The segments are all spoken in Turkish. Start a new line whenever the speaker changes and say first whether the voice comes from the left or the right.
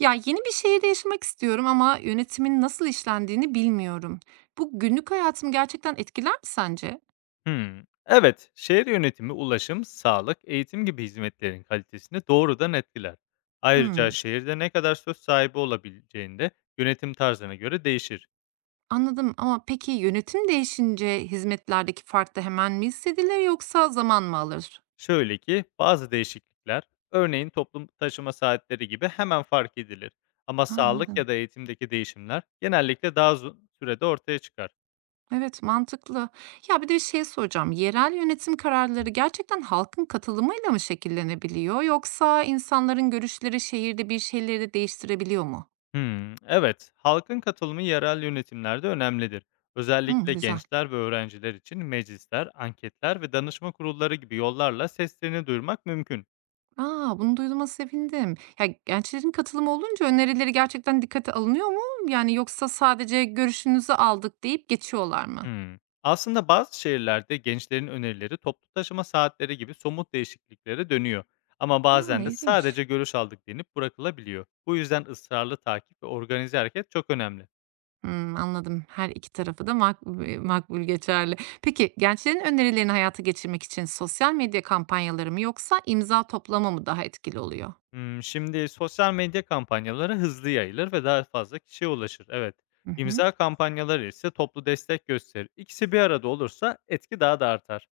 right: Ya yeni bir şehirde yaşamak istiyorum ama yönetimin nasıl işlendiğini bilmiyorum. Bu günlük hayatımı gerçekten etkiler mi sence?
left: Hımm. Evet, şehir yönetimi, ulaşım, sağlık, eğitim gibi hizmetlerin kalitesini doğrudan etkiler. Ayrıca
right: Hmm,
left: şehirde ne kadar söz sahibi olabileceğinde yönetim tarzına göre değişir.
right: anladım ama peki yönetim değişince hizmetlerdeki fark da hemen mi hissedilir yoksa zaman mı alır?
left: Şöyle ki bazı değişiklikler, örneğin toplum taşıma saatleri gibi hemen fark edilir. Ama
right: Ha,
left: sağlık
right: anladım.
left: ya da eğitimdeki değişimler genellikle daha uzun sürede ortaya çıkar.
right: Evet, mantıklı. Ya bir de bir şey soracağım. Yerel yönetim kararları gerçekten halkın katılımıyla mı şekillenebiliyor yoksa insanların görüşleri şehirde bir şeyleri de değiştirebiliyor mu?
left: Hımm. Evet, halkın katılımı yerel yönetimlerde önemlidir.
right: Hmm,
left: Özellikle
right: güzel.
left: gençler ve öğrenciler için meclisler, anketler ve danışma kurulları gibi yollarla seslerini duyurmak mümkün.
right: A! Bunu duyduğuma sevindim. Ya, gençlerin katılımı olunca önerileri gerçekten dikkate alınıyor mu? Yani yoksa sadece "Görüşünüzü aldık." deyip geçiyorlar mı?
left: Hımm. Aslında bazı şehirlerde gençlerin önerileri toplu taşıma saatleri gibi somut değişikliklere dönüyor. Ama
right: A!
left: bazen de
right: İlginç.
left: sadece görüş aldık denip bırakılabiliyor. Bu yüzden ısrarlı takip ve organize hareket çok önemli.
right: Hımm, anladım. Her iki tarafı da makbul geçerli. Peki, gençlerin önerilerini hayata geçirmek için sosyal medya kampanyaları mı yoksa imza toplama mı daha etkili oluyor?
left: Şimdi sosyal medya kampanyaları hızlı yayılır ve daha fazla kişiye ulaşır. Evet.
right: Hı hı.
left: İmza kampanyaları ise toplu destek gösterir. İkisi bir arada olursa etki daha da artar.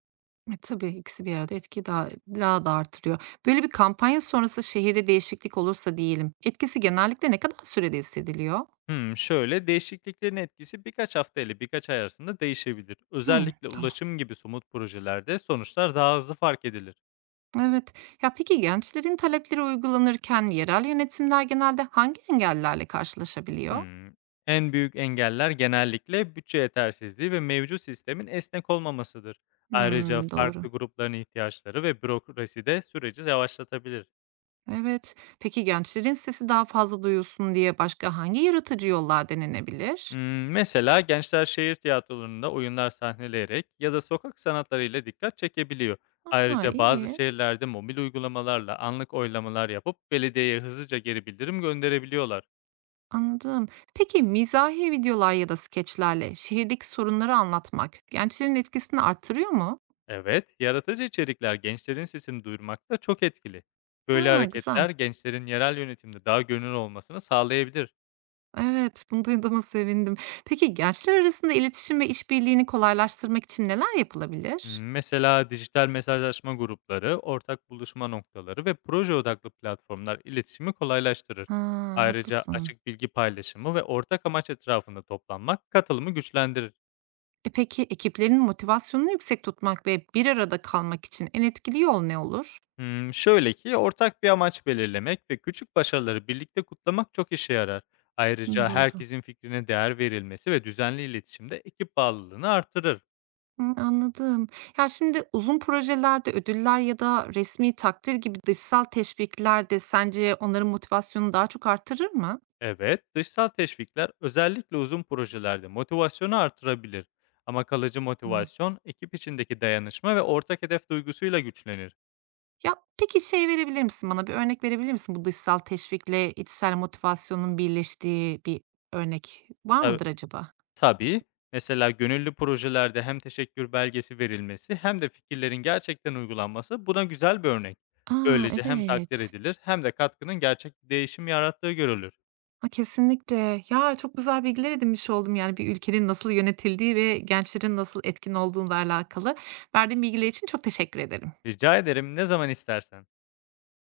right: E, tabii ikisi bir arada etkiyi daha da artırıyor. Böyle bir kampanya sonrası şehirde değişiklik olursa diyelim, etkisi genellikle ne kadar sürede hissediliyor?
left: Hımm, şöyle, değişikliklerin etkisi birkaç hafta ile birkaç ay arasında değişebilir.
right: Hımm,
left: Özellikle
right: tamam.
left: ulaşım gibi somut projelerde sonuçlar daha hızlı fark edilir.
right: Evet. Ya peki gençlerin talepleri uygulanırken yerel yönetimler genelde hangi engellerle karşılaşabiliyor?
left: Hımm. En büyük engeller genellikle bütçe yetersizliği ve mevcut sistemin esnek olmamasıdır. Ayrıca
right: Hmm, doğru.
left: farklı grupların ihtiyaçları ve bürokrasi de süreci yavaşlatabilir.
right: Evet. Peki gençlerin sesi daha fazla duyulsun diye başka hangi yaratıcı yollar denenebilir?
left: Mesela gençler şehir tiyatrolarında oyunlar sahneleyerek ya da sokak sanatlarıyla dikkat çekebiliyor.
right: Aa,
left: Ayrıca bazı
right: iyi.
left: şehirlerde mobil uygulamalarla anlık oylamalar yapıp belediyeye hızlıca geri bildirim gönderebiliyorlar.
right: Anladım. Peki mizahi videolar ya da skeçlerle şehirdeki sorunları anlatmak gençlerin etkisini arttırıyor mu?
left: Evet, yaratıcı içerikler gençlerin sesini duyurmakta çok etkili. Böyle
right: Aa, güzel.
left: hareketler gençlerin yerel yönetimde daha görünür olmasını sağlayabilir.
right: Evet, bunu duyduğuma sevindim. Peki gençler arasında iletişim ve işbirliğini kolaylaştırmak için neler yapılabilir?
left: Hımm, mesela dijital mesajlaşma grupları, ortak buluşma noktaları ve proje odaklı platformlar iletişimi kolaylaştırır.
right: Ha,
left: Ayrıca
right: haklısın.
left: açık bilgi paylaşımı ve ortak amaç etrafında toplanmak katılımı güçlendirir.
right: E peki ekiplerin motivasyonunu yüksek tutmak ve bir arada kalmak için en etkili yol ne olur?
left: Hımm, şöyle ki ortak bir amaç belirlemek ve küçük başarıları birlikte kutlamak çok işe yarar.
right: Hı,
left: Ayrıca
right: doğru.
left: herkesin fikrine değer verilmesi ve düzenli iletişimde ekip bağlılığını artırır.
right: Hı, anladım. Ya şimdi uzun projelerde ödüller ya da resmi takdir gibi dışsal teşvikler de sence onların motivasyonunu daha çok artırır mı?
left: Evet, dışsal teşvikler özellikle uzun projelerde motivasyonu artırabilir. Ama kalıcı
right: Tamam.
left: motivasyon ekip içindeki dayanışma ve ortak hedef duygusuyla güçlenir.
right: Ya peki şey verebilir misin bana bir örnek verebilir misin, bu dışsal teşvikle içsel motivasyonun birleştiği bir örnek var
left: Tabii,
right: mıdır acaba?
left: tabii, mesela gönüllü projelerde hem teşekkür belgesi verilmesi hem de fikirlerin gerçekten uygulanması buna güzel bir örnek.
right: Aa,
left: Böylece hem takdir
right: evet.
left: edilir hem de katkının gerçek bir değişim yarattığı görülür.
right: A, kesinlikle. Ya, çok güzel bilgiler edinmiş oldum, yani, bir ülkenin nasıl yönetildiği ve gençlerin nasıl etkin olduğuyla alakalı. Verdiğin bilgiler için çok teşekkür ederim.
left: Rica ederim, ne zaman istersen.